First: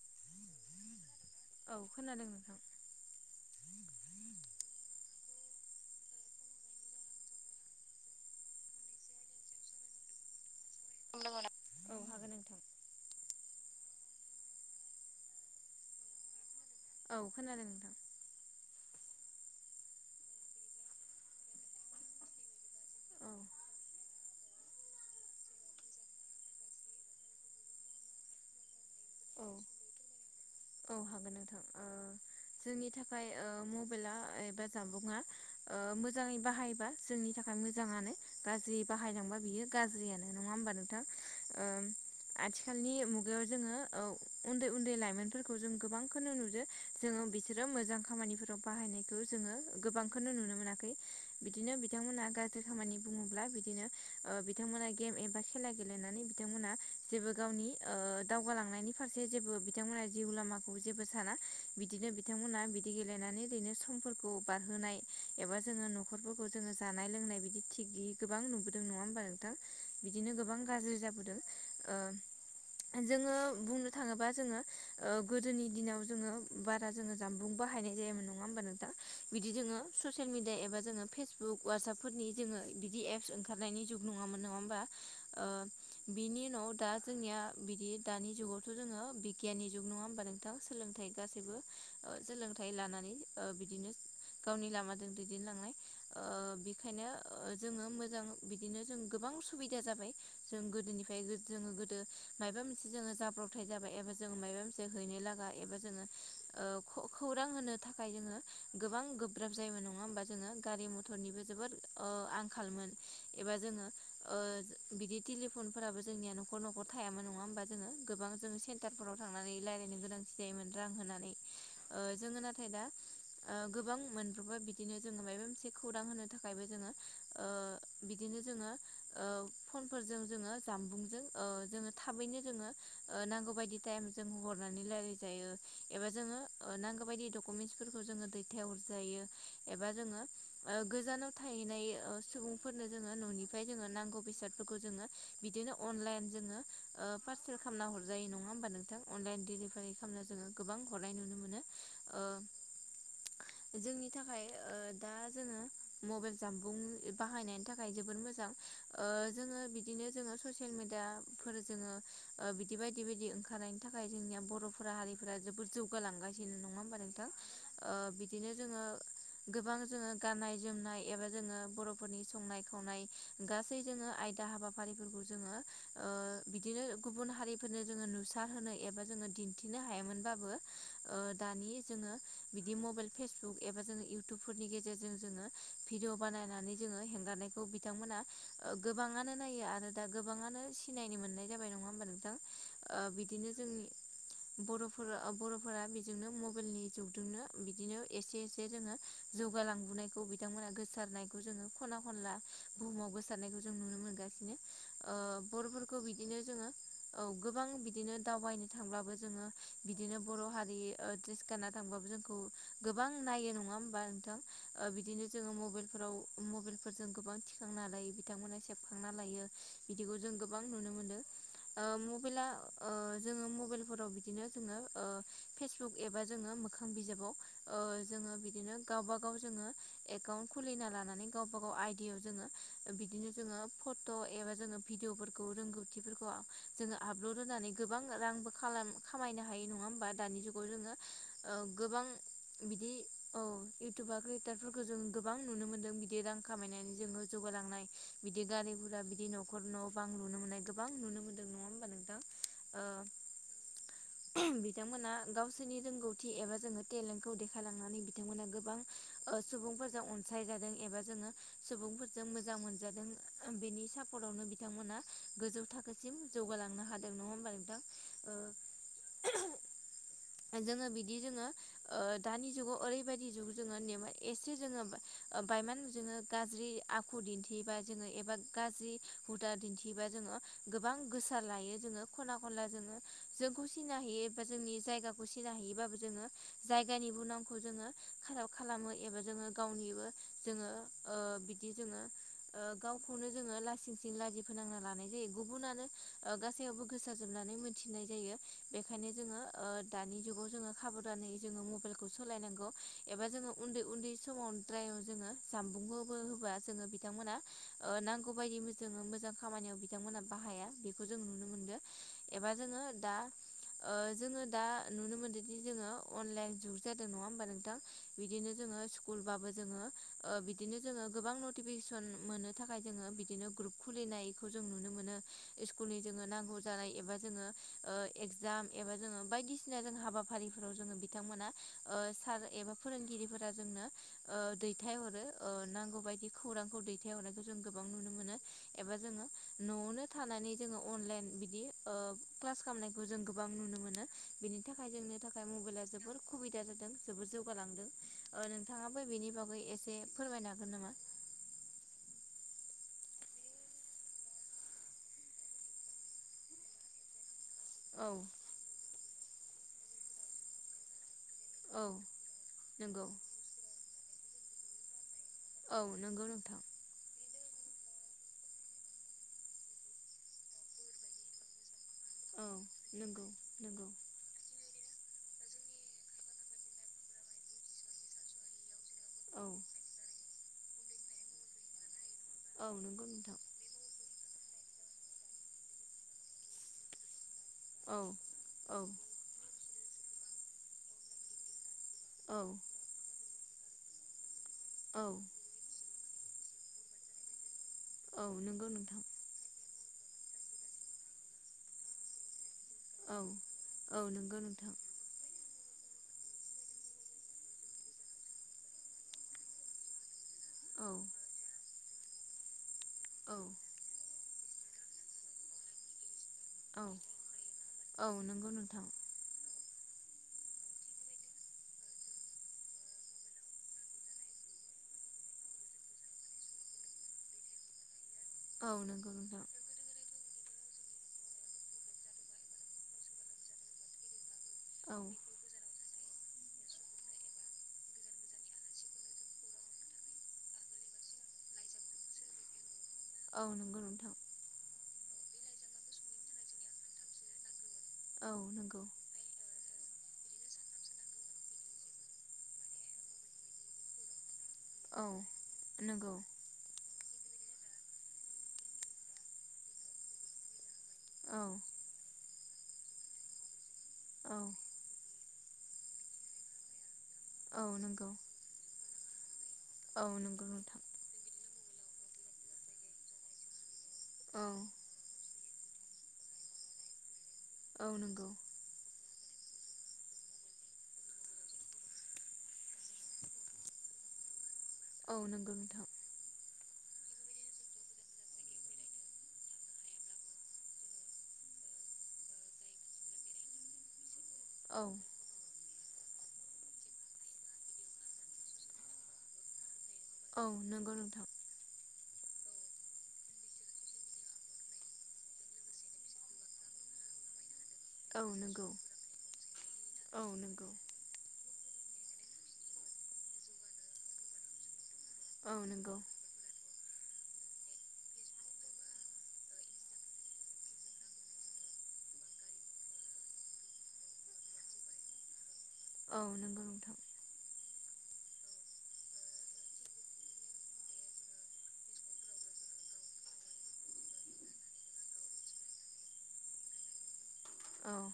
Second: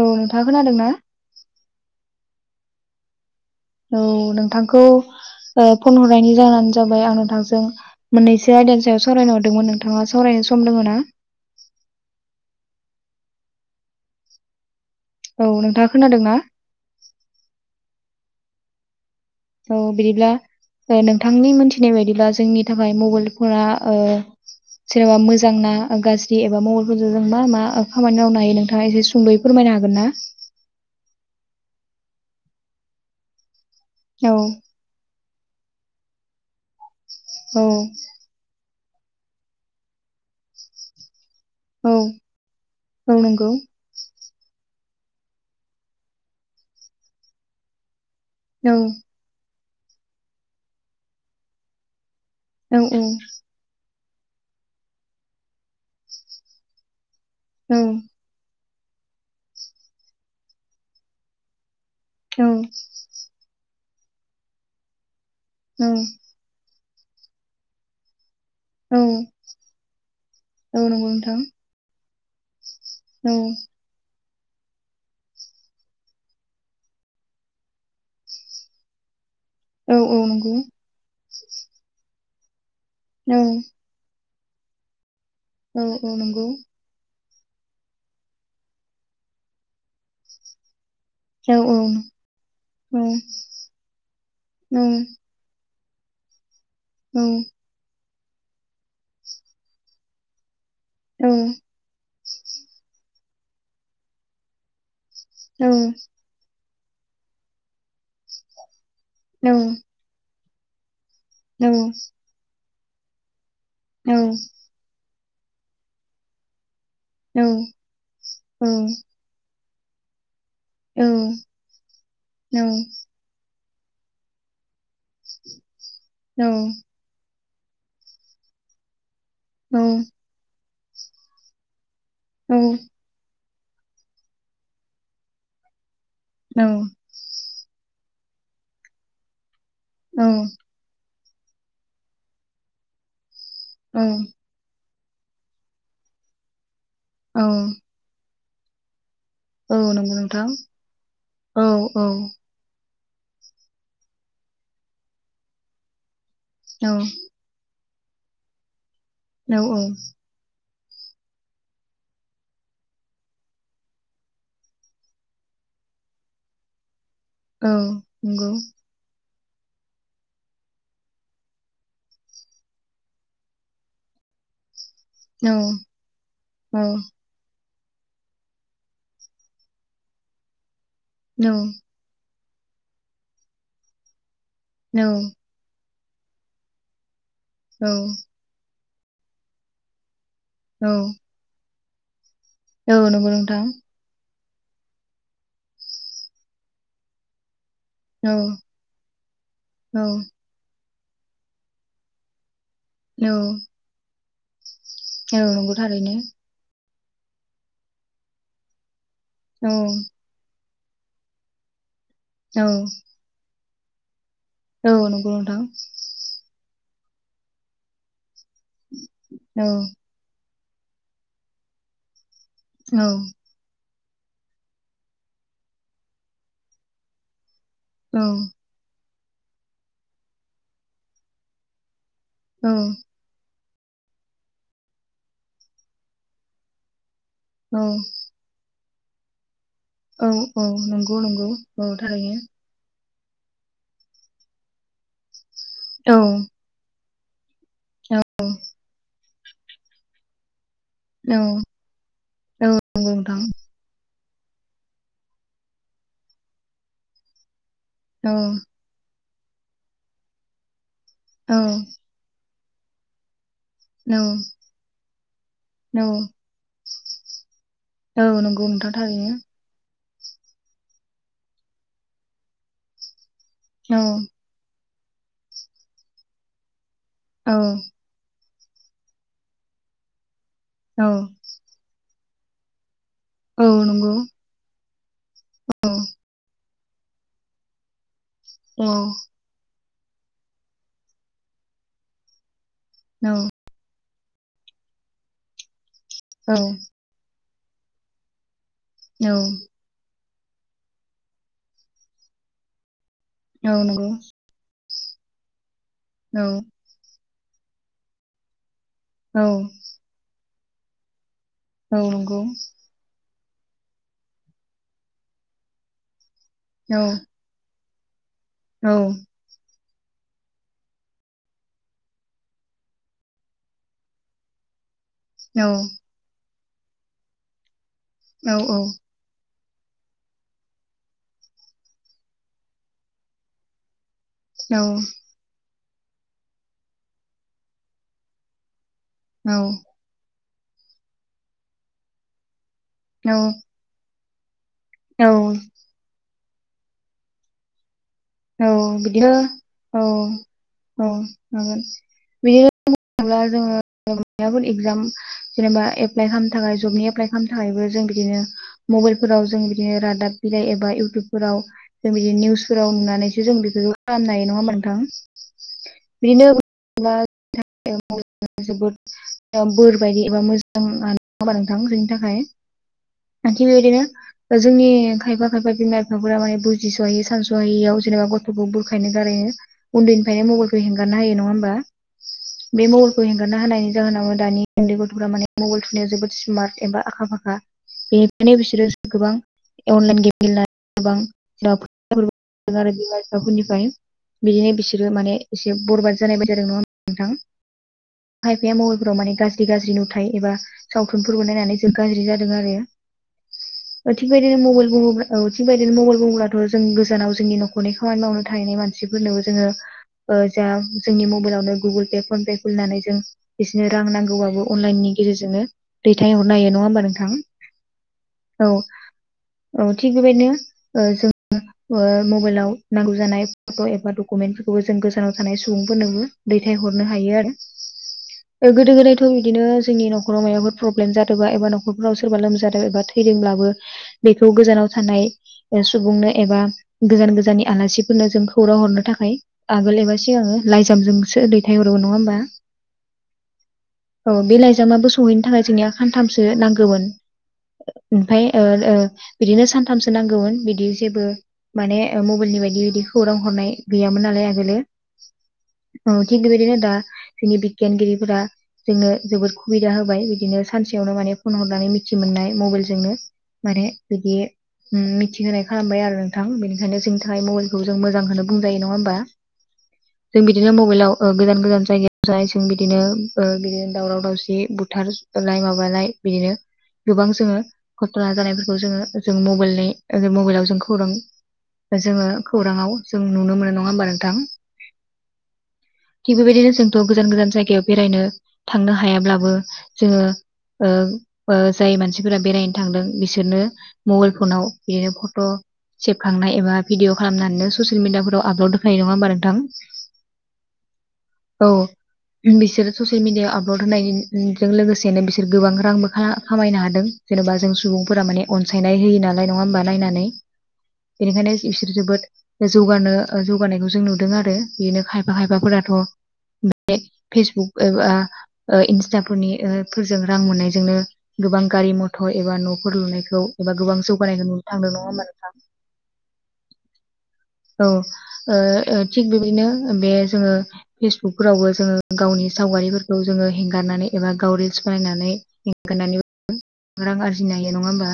औ नोंथाङा खोनादों ना? औ खोनादों नोंथां औ नोंथांखौ ओ फन हरनायनि जाहानो जाबाय आं नोंथांजों मोननैसो आयदानि सायाव सावरायनो हरदोंमोन नोंथाङा सावरायनो सम दङना? औ हागोन नोंथां। औ नोंथाङा खोनादोंना? औ खोनादों नोंथां। औ बिदिब्ला ओ नोंथांनि मोनथिनाया बादिब्ला जोंनि थाखाय औ मबाइलफोरा ओ सोरबा मोजां ना गाज्रि एबा मबाइलफोरजों जों मा मा ओ खामानि मावनो हायो नोंथाङा एसे सुंदयै औ फोलमायनो हागोनना? औ हागोन नोंथां। ओ जोंनि थाखाय ओ मबाइला औ एबा जामुंआ ओ मोजाङै बाहायोबा जोंनि थाखाय औ मोजांङानो गाज्रि बाहायदोंबा बियो गाज्रियानो नङा होमबा नोंथां ओम औ आथिखालनि औ मुगायाव नंगौ जोङो औ उन्दै उन्दै लाइमोनफोरखो जोङो गोबांखौनो नुदो जोङो बिसोरो मोजां खामानाफोराव औ बाहायनायखौ जोङो गोबांखौनो नुनो मोनाखै बिदिनो बिथांमोना गाज्रि औ खामानि औ बुङोब्ला बिबिथांमोना गेम एबा खेला गेलेनानै बिथांमोना जेबो गावनि औ ओ दावगालांनायनि फारसे जेबो बिथांमोनहा जिउ लामाखौ जेबो साना बिदिनो औ बिथांमोनहा बिदि गेलेनानै ओरैनो समफोरखौ बारहोनाय एबा जोङो न'खरफोरखौ जोङो जानाय लोंनाय बिदि थिग गैयि गोबां नुबोदों नङा औ होमबा नोंथां बिदिनो गोबां औ गाज्रि नंगौ नोंथां जाबोदों ओ औ जोङो बुंनो थाङोब्ला जोङो ओ गोदोनि दिनाव जोङो बारा जोङो जानबुं बाहायनाय जायोमोन नङा होमबा नोंथां बिदि जोङो औ औ ससियेल मिडिया नंगौ एबा जोङो फेसबुक बुक ववाट्सपफोरनि जोङो बिदि एपस औ ओंखारनायनि जुग नङामोन नङा होमबा ओ औ औ बिनि नंगौ उनाव दा जोंनिया बिदि दानि जुगावथ' जोङो बिगियाननि जुग नङा होमबा नोंथाङा सोलोंथाइ औ गासैबो औ सोलोंथाइ औ लानानै ओ बिदिनो गावनि औ लामाजों दैदेनलांनाय ओ बेखायनो जोङो मोजां बिदिनो जों गोबां सुबिदा जाबाय जों औ गोदोनिफ्राय जोङो गोदो मायाबा मोनसे जोङो जाब्रबथाय जाबाय एबा जोङो माबा मोनसे हैनो लागा एबा जोङो ओ खौरां होनो थाखाय जोङो गोबां औ गोब्राब जायबो नङा होमबा जोङो गारि गथ'निबो जोबोद ओ आंखालमोन एबा जोङो ओ बिदि टेलिफन फोराबो जोंनिया नखर न'खर थायामोन नङा होमबा जोङो गोबां जोङो सेन्टारफोराव थांनानै रायज्लायनो गोनांथि जायोमोन रां होनानै ओ जोङो नाथाय दा ओ गोबां मोनबबा बिदिनो जोङो मायबा मोनसे खौरां होनो थाखायबो औ जोङो ओ बिदिनो जोङो ओ फनफोरजों जोङो जामबुंजों ओ जोङो थाबैनो जोङो ओ नांगौ बाय एनिटायेम जोङो हरनानै लायरायजायो एबा जोङो नांगौबादिओ डकुमेन्टफोर जोङो दैथाय हरजायो एबा जोङो ओ गोजानाव थाहैनाय ओ सुबुंफोरनो जोङो न'निफ्राय जोङो औ नांगौ बेसादफोरखौ जोङो बिदिनो अनलाइन जोङो ओ पारसेल औ खालामना हरजायो नङा होमबा नोंथां अनलाइन डेलिभारि नंगौ खालामनो जोङो नोंथां गोबां हरनाय नुनो मोनो औ औ ओ जोंनि थाखाय ओ दा जोङो मबाइल जामबुं औ बाहायनायनि थाखाय थाखाय जोबोर मोजां ओ जोङो बिदिनो जोङो स मिडिया फोर जोङो बिदि बायदि बायदि ओंखारनायनि थाखाय जोंनिया बर'फोरा हारि जोबोद जौगालांगासिनो नङा होमबा नोंथां औ ओ नंगौ बिदिनो जोङो गोबां जोङो गाननाय जोमनाय एबा जोङो बर'फोरनि संनाय खावनाय गासै जोङो आयदा हाबा हारिफोरखौ औ जोङो ओ बिदिनो औ गुबुन हारि फोरनो जोङो नुसार होनोनो एबा जोङो दिन्थिनो हायामोनबाबो ओ दानि नंगौ जोङो बिदि मबाइल फेसबुक एबा जोङो इउटुबफोरनि गेजेरजों जोङो भिदिव बानायनानै जोङो हेंगारनायखौ बिथांमोना ओ गोबाङानो नायो आरो दा गोबांङानो सिनायनो मोन्नाय जाबाय नङा होमबा नोंथां ओ बिदिनो नोंथां जोंनि बर'फोरा अ बर'फोरा बेजोंनो मबाइलनि जुगदोंनो बिदिनो औ एसे-एसे जोङो औ जौगालांबोनायखौ बिथांमोना गो- सारनायखौ जोङो खना खनला बुहुमावबो औ गोसारनायखौ जों नुनो मोनगासिनो अ नंगौ बर'फोरखौ थारैनो बिदिनो जोङो औ गोबां बिदिनो दावबायनो थांब्लाबो जोङो औ बिदिनो बर' हारि अ द्रेस गानना थांबाबो जोंखौ गोबां नायो नङा हम बा नोंथां औ बिदिनो नंगौ जोङो नोंथां मबाइलफोराव-मबाइलफोरजों गोबां थिखांना लायो बिथांमोना सेबखांना लायो औ बिदिखौ जों गोबां नुनो मोनो अ मबाइला ओ औ जोङो मबाइल फोराव बिदिनो जोङो अ फेसबुक एबा जोङो मोखां बिजाबाव अ औ जोङो बिदिनो गावबा गाव जोङो एकाउन्ट खुलिना लानानै गावबा गाव आइ डियाव जोङो बिदिनो जोङो फट' एबा जोङो भिदिअफोरखौ रोंगौथिफोरखौ आ जोङो आपलड होनानै औ गोबां रांबो खालाम खामायनो हायो नङा होमबा औ दानि जुगाव औ जोङो नंगौ नंगौ अ औ गोबां थारैनो बिदि औ इउटुबार क्रियेटारफोरखौ जों गोबां नुनो मोन्दों औ बिदि रां खामायनानै जोङो लांनाय बिदि गारि गोरा बिदि न'खर न' बां लुनो मोननाय गो- बां नुनो औ मोनदों नङा होमबा नोंथां औ अ नंगौ नोंथां बिथांमोना गावसोरनि रोंगौथि एबा जोङो टेलेन्टखौ दे खायलांनानै औ बिथांमोना गोबां अ सुबुंफोरजों अनसाय जादों एबा जोङो औ सुबुंफोरजों मोजां मोनजादों बेनि औ सापर्टआवनो बिथांमोना गोजौ औ थाखोसिम जौगालांनो हादों नङा होमबा नोंथां? औ ओ नंगौ नोंथां थारैनो। जोङो बिदि जोङो अ दानि जुगाव ओरैबायदि जो जोङो औ नेबाय एसे जोङो बा-बायमान जोङो गाज्रि आखु औ दिन्थियोबा जोङो एबा गाज्रि हुदा दिन्थियोब्ला जोङो गोबां औ गोसार लायो जोङो खना खनला जोङो जोंखौ औ सिना नंगौ हयि एबा जोंनि जायगाखौ सिना औ हयिबाबो जोङो जायगानिबो नामखौ जोङो खाराब खालामो औ एबा जोङो गावनिबो जोङो अ बिदि जोङो अ गावखौनो जोङो लासिं सिं लाजि फोनांना लानाय जायो गुबुनानो अ औ गासैयावबो गोसारजोबना- थिनाय जायो बेनिखायनो औ जोङो अ दानि जुगाव जोङो हाबधानै जोङो मबाइलखौ सलाय नांगौ एबा जोङो नंगौ उन्दै-उन्दै समावद्राय जोङो जानबुंखौबो औ होबा जोङो बिथांमोना अ नांगौ बायदि जोङो मोजां औ खामानियाव बिथांमोना बाहाया बेखौ जों नुनो। मोनदों औ नंगौ। एबा जोङो दा अ जोङो दा नुनो मोनदोंदि जोङो अनलाइन जुग औ जादों नङा होमबा नोंथां? बिदिनो जोङो स्कुलबाबो जोङो अ बिदिनो जोङो गोबां नटिफिकेसन मोननो थाखाय जोङो बिदिनो ग्रुप खुलिनायखौ जों नुनो मोनो। स्कुलनि जोङो नांगौ जानाय एबा जोङो अ एगजाम एबा जोङो बायदि सिना जों हाबाफारिफोराव जोङो बिथांमोना अ सार एबा फोरोंगिरिफोरा जोंनो अ दैथायहरो अ नांगौ बायदि खौरांखौ दैथायहरनायखौ जों गोबां नुनो मोनो। एबा जोङो न'आवनो थानानै जोङो अनलाइन बिदि अ क्लास खालामनायखौ जों गोबां औ नुनो मोनो बेनि थाखाय जोंनि औ थाखाय मबाइला जोबोर सुबिदा जादों जोबोर जौगालांदों। ओ औ नोंथाङाबो बिदिनो बेनि बागै एसे औ फोरमायनो हागोन नामा? औ हागोन बियो थ्ला जोङो म एगजाम जेनेबा एप्लाइ खालामनो थाखाय जबनि एप्लाइ खामनो थाखायबो जों औ बिदिनो मबाइलफोराव जों बिदिनो रादाब बिलाइ एबा इउटुब फोराव औ जों बिदि निउसफोराव नंगौ नुनानैसो जों बे खालामनो हायो नङा होमा नोंथां? औ नंगौ नोंथां। [inaudible] रांरिं थाखायन औ नंगौ थिग नंगौ इदिनो उ जोंनि खायफा-खायफा बिमा बिफाफोरा माने बुजिस'है सानस'हायैयाव जेनेबा गथ'खौ बो खायनो औ गारयो उन्दैनिफ्रायनो मबाइलखौ हेंगारनो होयो नङा होमबा? औ बे नंगौ मबाइलखौ नोंथां हेंगारनो हायनि जाहोना मोन दानि उन्दै गथ'फोरा माने मबाइल थुनायाव जोबोद सिमार्ट एबा आखा फाखा औ बेनिखायनो औ बिसोरो गोबां अनलाइन गेम गेलेनानै गोबां औ। ओजों आरो बिमा बिफाफोरनिफ्राय बिदिनो औ बिसोरो माने एसे बरबाद जानाय बायदियानो नंङा होमबा नोंथां औ नंगौ खायफाया नोंथां मबाइलफोराव माने गाज्रि गाज्रि नु थाय एबा सावथुनफोरखौ नायनानै गाज्रि जा दों आरो औ औ ओ थिग नंगौ बेबायदिनो नोंथां मबाइल बुंङोब्ला औ थिग बेबायदिनो मबाइल बुंङोब्लाथ' जों गोजानाव जोंनि न'खरनि खामानि मावनो थाहैनाय मानसिफोरनोबो जोंङो ओ जा औ जोंनि मबाइलावनो गुगोल पे फन पे खुलिनानै जों औ बिसोरनो रां नांगौबाबो अनलाइननि गेजेरजोंनो दैथायहरनो हायो नंङा औ होमबा नोंथां औ नंगौ औ नोंथां औ थिग बेबायदिनो ओ जों ओ मबाइलाव नांगौ जानाय फट' एबा डकुमेन्टफोरखौबो जों गोजानाव थानाय सुबुंफोरनोबो दैथायहरनो हायो आरो औ गोदो नंगौ गोदायथ' नोंथां बिदिनो जोंनि न'खर न'खराव माबफोर प्रब्लेम जादोंबा एबा न'खराव सोरबा लोमजादों एबा थैदोंब्लाबो बेखौ गोजानाव औ थानाय सुबुंनो एबा गोजान गोजाननि आलासिफोरनो जों खौरां हरनो थाखाय आगोल एबा सिगांङो लाइजामजोंसो दैथायहरो औ नंङा होमबा औ नंगौ नोंथां लायजामाबो सहैनो थाखाय जोंनिया सानथामसो नांगौमोन औ ओमफ्राय ओ नंगौ ओ बिदिनो सानथामसो नांगौमोन बिदि जेबो माने मबाइलनि बायदि बिदि खौरां हरनाय गैयामोन नालाय आग गोलो औ नंगौ औ थिग बेबायदिनो दा जोंनि बिगियानगिरिफोरा जोंनो जोबोद सुबिदा होबाय बिदिनो सानसेयावनो माने औ फन हरनानै मिथि मोननाय मबाइल जोंनो माने बिदि औ मिथि थि होनाय खालामबाय आरो नोंथां बेनिखायनो जोंनि थाखाय औ मबाइलखौ जों नंगौ मोजांखौनो बुंजायो नंङा होमबा? औ जों नंगौ बिदिनो नोंथां मबाइलाव ओ गोजान गोजान जायगायाव जानाय जों बिदिनो ओ बिदि दावराव औ दावसि बुथार सुथारनाय माबानाय बिदिनो गोबां जोङो औ नंगौ घटना जानायफोरखौ जोङो जों मबाइलनि मबाइलाव जों खौरां जोंङो खौराङाव जों नुनो मोनो नंङा होमबा नोंथां? औ नंगौ नोंथां थिग बेबायदिनो जोंथ' गोजान गोजान जायगायाव बेरायनो थांनो हायाब्लाबो जोंङो ओ ओ जाय मानसिफोरा बेरायनो थांदों बिसोरनो मबाइल फनाव औ बेयो फट' सेबखांनाय एबा भिडिअ' खालामनानै ससियेल मिडियाफोराव आपल'ड होखानाय नंङा होमबा नोंथां? औ नंगौ नोंथां। औ बिसोरो ससियेल मिडियायाव आपलड होनायजों लोगोसेनो बिसोर गोबां रांबो खामायनो हादों जेन'बा जों औ सुबुंफोरा माने नंगौ अनसायनाय होयो नालाय नङा होमबा औ नायनानै नंगौ बेनिखायनो बिसोर जोबोद जौगानो जौगानायखौ जों नुदों आरो बेनो खायफा औ खायफाफोराथ' नंगौ बे फेसबुक एबा इन्स्टाफोरनि फोरजों रां मोननायजोंनो गोबां गारि मथर एबा न'फोर लुनायखौ एबा गोबां जौगानायखौ नुनो थांदों नंङा होमबा नोंथां। औ नोंगौ नोंथां औ ओ ओ थिग बेबायदिनो बे जोंङो फेसबुकफोरावबो जोंङो गावनि सावगारिफोरखौ जों जोंङो हगारनानै एबा गाव रिल्स बानायनानै हेंगारनानैबो रां आरजिनो हायो नंङा औ होमबा?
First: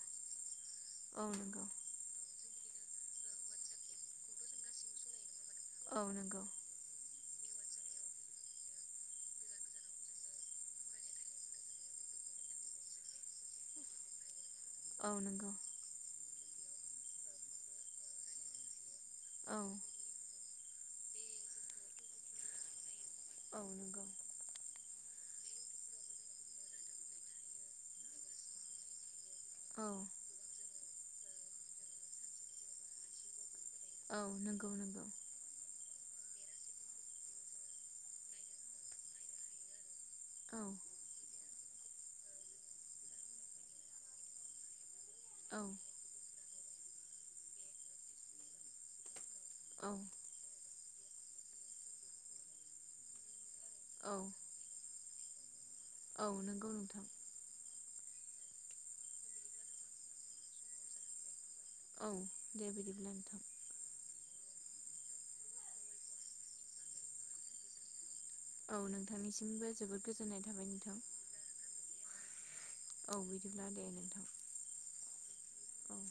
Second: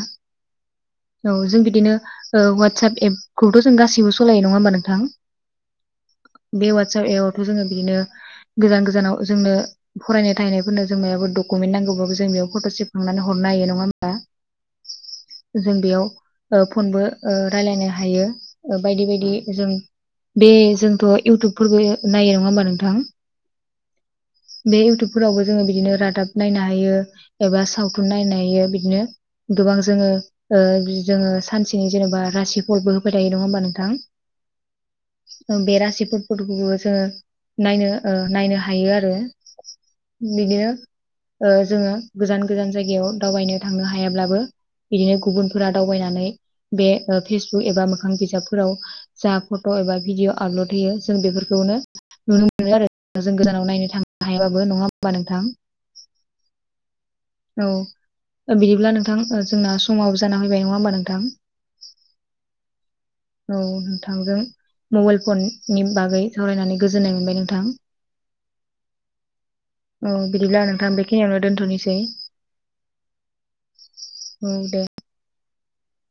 औ जों बिदिनो औ वाटसाब एपखौथ' जों गासैबो स सलायो नङा होमबा नोंथां औ नंगौ बे वाटसाप एब जोंङो बिदिनो गोजान गोजानाव जोंनो फरायनाय थाहैनायफोरनो जों मायाबा दुकुमेन्ट नांगौबाबो जों फट' सेबखांनानै हरनो हायो नङा होमबा औ नंगौ जों बेयाव ओ फनबो ओ रायलायनो हायो ओ बायदि बायदि दि औ जों बे जोंथ इउथुबफोरबो नायो नङा होमबा नोंथां [inaudible] बे इउटुबफोरावबो जोङो बिदिनो रादाब नायनो हायो एबा सावथुन नायनो हायो बिदिनो गोबां औ जोङो ओ जोङो सानसेनि जेनेबा रासि फलबो होबाय थायो नङा होमबाय नों औ नंगौ नंगौ सिफोरखौबो जोङो नायनो ओ नायनो हायो आरो औ बिदिनो ओ जोङो गोजान गोजान जायगायाव दावबायनो थांनो हायाब्लाबो बिदिनो औ गुबुनफोरा दावबायनानै बे ओ फेसबुक एबा मोखां बिजाबफोराव जा फट' औ एबा भिडिअ आपलड होयो जों बेफोरखौनो नुनो मोनो आरो जों गोजानाव नायनो औ थांनो हायाबाबो नङा होमबा नोंथां? औ नोंगौ नोंथां। औ बिदिब्ला नोंथां जोंना समाव जाना फैबाय नङा होमबा नोंथां? औ दे बिदिब्ला नोंथां औ नोंथांजों मबाइल फन नि बागै सावरायनानै गोजोननाय मोनबाय नोंथां। औ नोंथांनिसिमबो जोबोद औ गोजोननाय बिदिब्ला थाबाय नोंथां। बेखिनियावनो दोनथ'नोसै औ बिदिब्ला दे नोंथां। औ दे औ